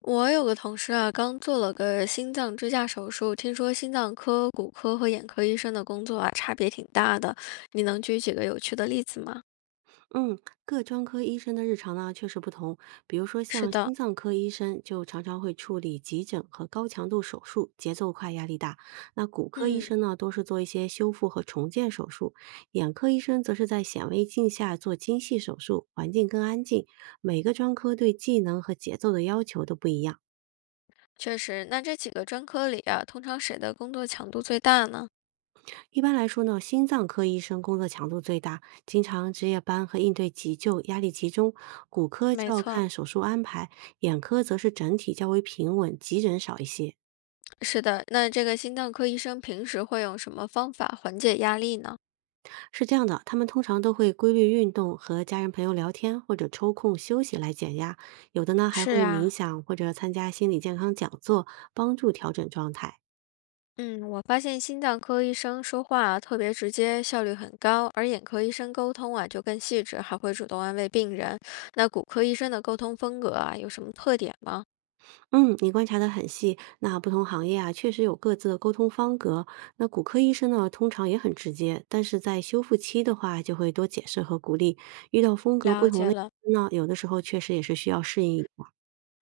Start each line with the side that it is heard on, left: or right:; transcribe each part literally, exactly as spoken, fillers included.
left: 我有个同事啊，刚做了个心脏支架手术，听说心脏科、骨科和眼科医生的工作啊，差别挺大的。你能举几个有趣的例子吗？
right: 嗯，各专科医生的日常呢确实不同。比如说，
left: 是
right: 像
left: 的。
right: 心脏科医生就常常会处理急诊和高强度手术，节奏快，压力大。那骨科医
left: 嗯，
right: 生呢，多是做一些修复和重建手术；眼科医生则是在显微镜下做精细手术，环境更安静。每个专科对技能和节奏的要求都不一样。
left: 确实。那这几个专科里啊，通常谁的工作强度最大呢？
right: 一般来说呢，心脏科医生工作强度最大，经常值夜班和应对急救，压力集中；骨科就
left: 没
right: 要
left: 错。
right: 看手术安排，眼科则是整体较为平稳，急诊少一些。
left: 是的。那这个心脏科医生平时会用什么方法缓解压力呢？
right: 是这样的，他们通常都会规律运动，和家人朋友聊天，或者抽空休息来减压。有的呢，还
left: 是
right: 会冥
left: 啊。
right: 想或者参加心理健康讲座，帮助调整状态。
left: 嗯，我发现心脏科医生说话啊特别直接，效率很高，而眼科医生沟通啊就更细致，还会主动安慰病人。那骨科医生的沟通风格啊有什么特点吗？
right: 嗯，你观察得很细。那不同行业啊，确实有各自的沟通方格。那骨科医生呢，通常也很直接，但是在修复期的话，就会多解释和鼓励。遇到风格不
left: 了
right: 同
left: 解
right: 的医
left: 了。
right: 生呢，有的时候确实也是需要适应一下。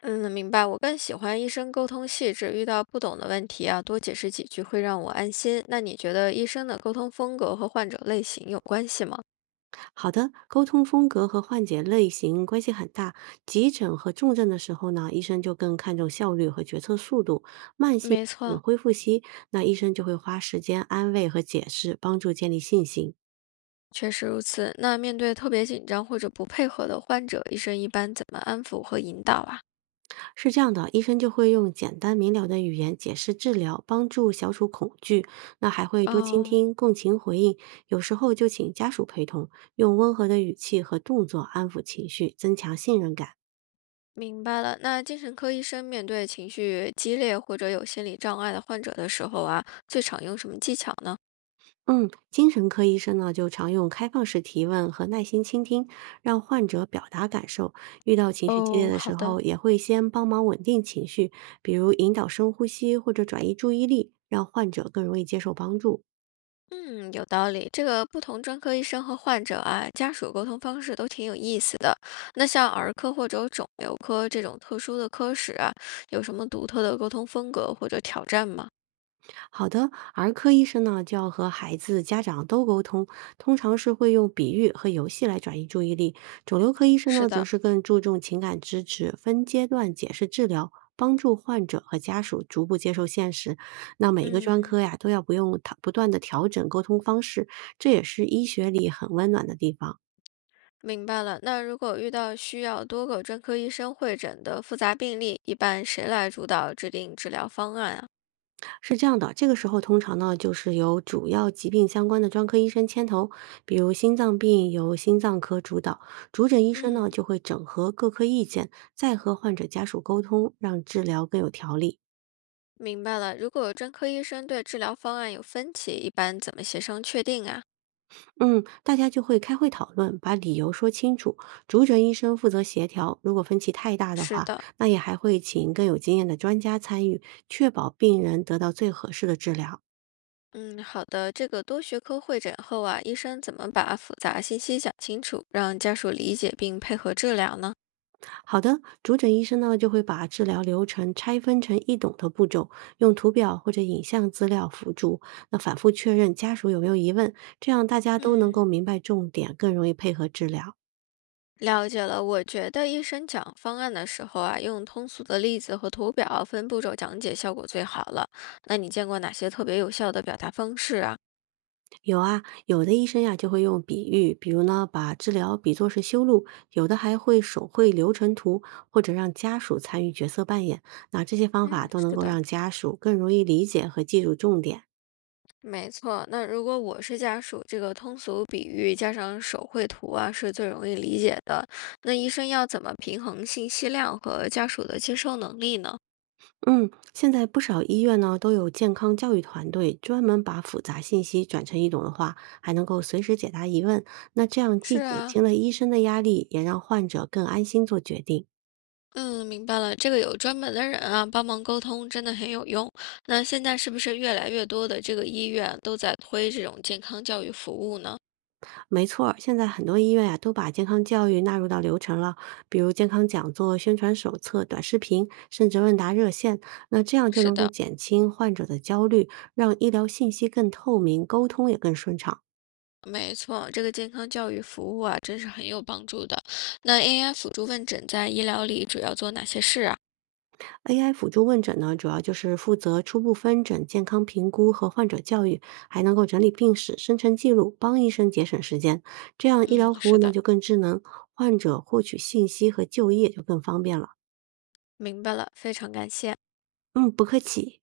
left: 嗯，明白。我更喜欢医生沟通细致，遇到不懂的问题啊，多解释几句会让我安心。那你觉得医生的沟通风格和患者类型有关系吗？
right: 好的，沟通风格和患者类型关系很大。急诊和重症的时候呢，医生就更看重效率和决策速度。慢性。
left: 没错。
right: 恢复期，那医生就会花时间安慰和解释，帮助建立信心。
left: 确实如此。那面对特别紧张或者不配合的患者，医生一般怎么安抚和引导啊？
right: 是这样的，医生就会用简单明了的语言解释治疗，帮助消除恐惧。那还会多倾
left: 哦，
right: 听、共情回应，有时候就请家属陪同，用温和的语气和动作安抚情绪，增强信任感。
left: 明白了，那精神科医生面对情绪激烈或者有心理障碍的患者的时候啊，最常用什么技巧呢？
right: 嗯，精神科医生呢，就常用开放式提问和耐心倾听，让患者表达感受。遇到情绪激烈
left: 哦，
right: 的
left: 好
right: 时
left: 的。
right: 候，也会先帮忙稳定情绪，比如引导深呼吸或者转移注意力，让患者更容易接受帮助。
left: 嗯，有道理。这个不同专科医生和患者啊，家属沟通方式都挺有意思的。那像儿科或者肿瘤科这种特殊的科室啊，有什么独特的沟通风格或者挑战吗？
right: 好的，儿科医生呢就要和孩子、家长都沟通，通常是会用比喻和游戏来转移注意力。肿瘤科医生
left: 是
right: 呢，则
left: 的。
right: 是更注重情感支持，分阶段解释治疗，帮助患者和家属逐步接受现实。那每个专
left: 嗯，
right: 科呀，都要不用它不断的调整沟通方式，这也是医学里很温暖的地方。
left: 明白了。那如果遇到需要多个专科医生会诊的复杂病例，一般谁来主导制定治疗方案啊？
right: 是这样的，这个时候通常呢，就是由主要疾病相关的专科医生牵头，比如心脏病由心脏科主导，主诊医生呢
left: 嗯。
right: 就会整合各科意见，再和患者家属沟通，让治疗更有条理。
left: 明白了，如果专科医生对治疗方案有分歧，一般怎么协商确定啊？
right: 嗯，大家就会开会讨论，把理由说清楚。主诊医生负责协调，如果分歧太大的
left: 是
right: 话，
left: 的。
right: 那也还会请更有经验的专家参与，确保病人得到最合适的治疗。
left: 嗯，好的。这个多学科会诊后啊，医生怎么把复杂信息讲清楚，让家属理解并配合治疗呢？
right: 好的，主诊医生呢就会把治疗流程拆分成易懂的步骤，用图表或者影像资料辅助，那反复确认家属有没有疑问，这样大家都能够
left: 嗯，
right: 明白重点，更容易配合治疗。
left: 了解了，我觉得医生讲方案的时候啊，用通俗的例子和图表分步骤讲解效果最好了。那你见过哪些特别有效的表达方式啊？
right: 有啊，有的医生呀就会用比喻，比如呢把治疗比作是修路，有的还会手绘流程图，或者让家属参与角色扮演。那这些方法
left: 嗯，
right: 都能
left: 是
right: 够
left: 的。
right: 让家属更容易理解和记住重点。
left: 没错，那如果我是家属，这个通俗比喻加上手绘图啊，是最容易理解的。那医生要怎么平衡信息量和家属的接受能力呢？
right: 嗯，现在不少医院呢都有健康教育团队，专门把复杂信息转成易懂的话，还能够随时解答疑问。那这样既
left: 是
right: 减
left: 啊。
right: 轻了医生的压力，也让患者更安心做决定。
left: 嗯，明白了，这个有专门的人啊帮忙沟通，真的很有用。那现在是不是越来越多的这个医院都在推这种健康教育服务呢？
right: 没错儿现在很多医院呀、都把健康教育纳入到流程了，比如健康讲座、宣传手册、短视频，甚至问答热线。那这样就
left: 是
right: 能够
left: 的。
right: 减轻患者的焦虑，让医疗信息更透明，沟通也更顺畅。
left: 没错，这个健康教育服务啊，真是很有帮助的。那 A I 辅助问诊在医疗里主要做哪些事啊？
right: A I 辅助问诊呢，主要就是负责初步分诊、健康评估和患者教育，还能够整理病史、生成记录，帮医生节省时间。这样医疗
left: 嗯，
right: 服务
left: 是
right: 呢
left: 的。
right: 就更智能，患者获取信息和就业就更方便了。
left: 明白了，非常感谢。
right: 嗯，不客气。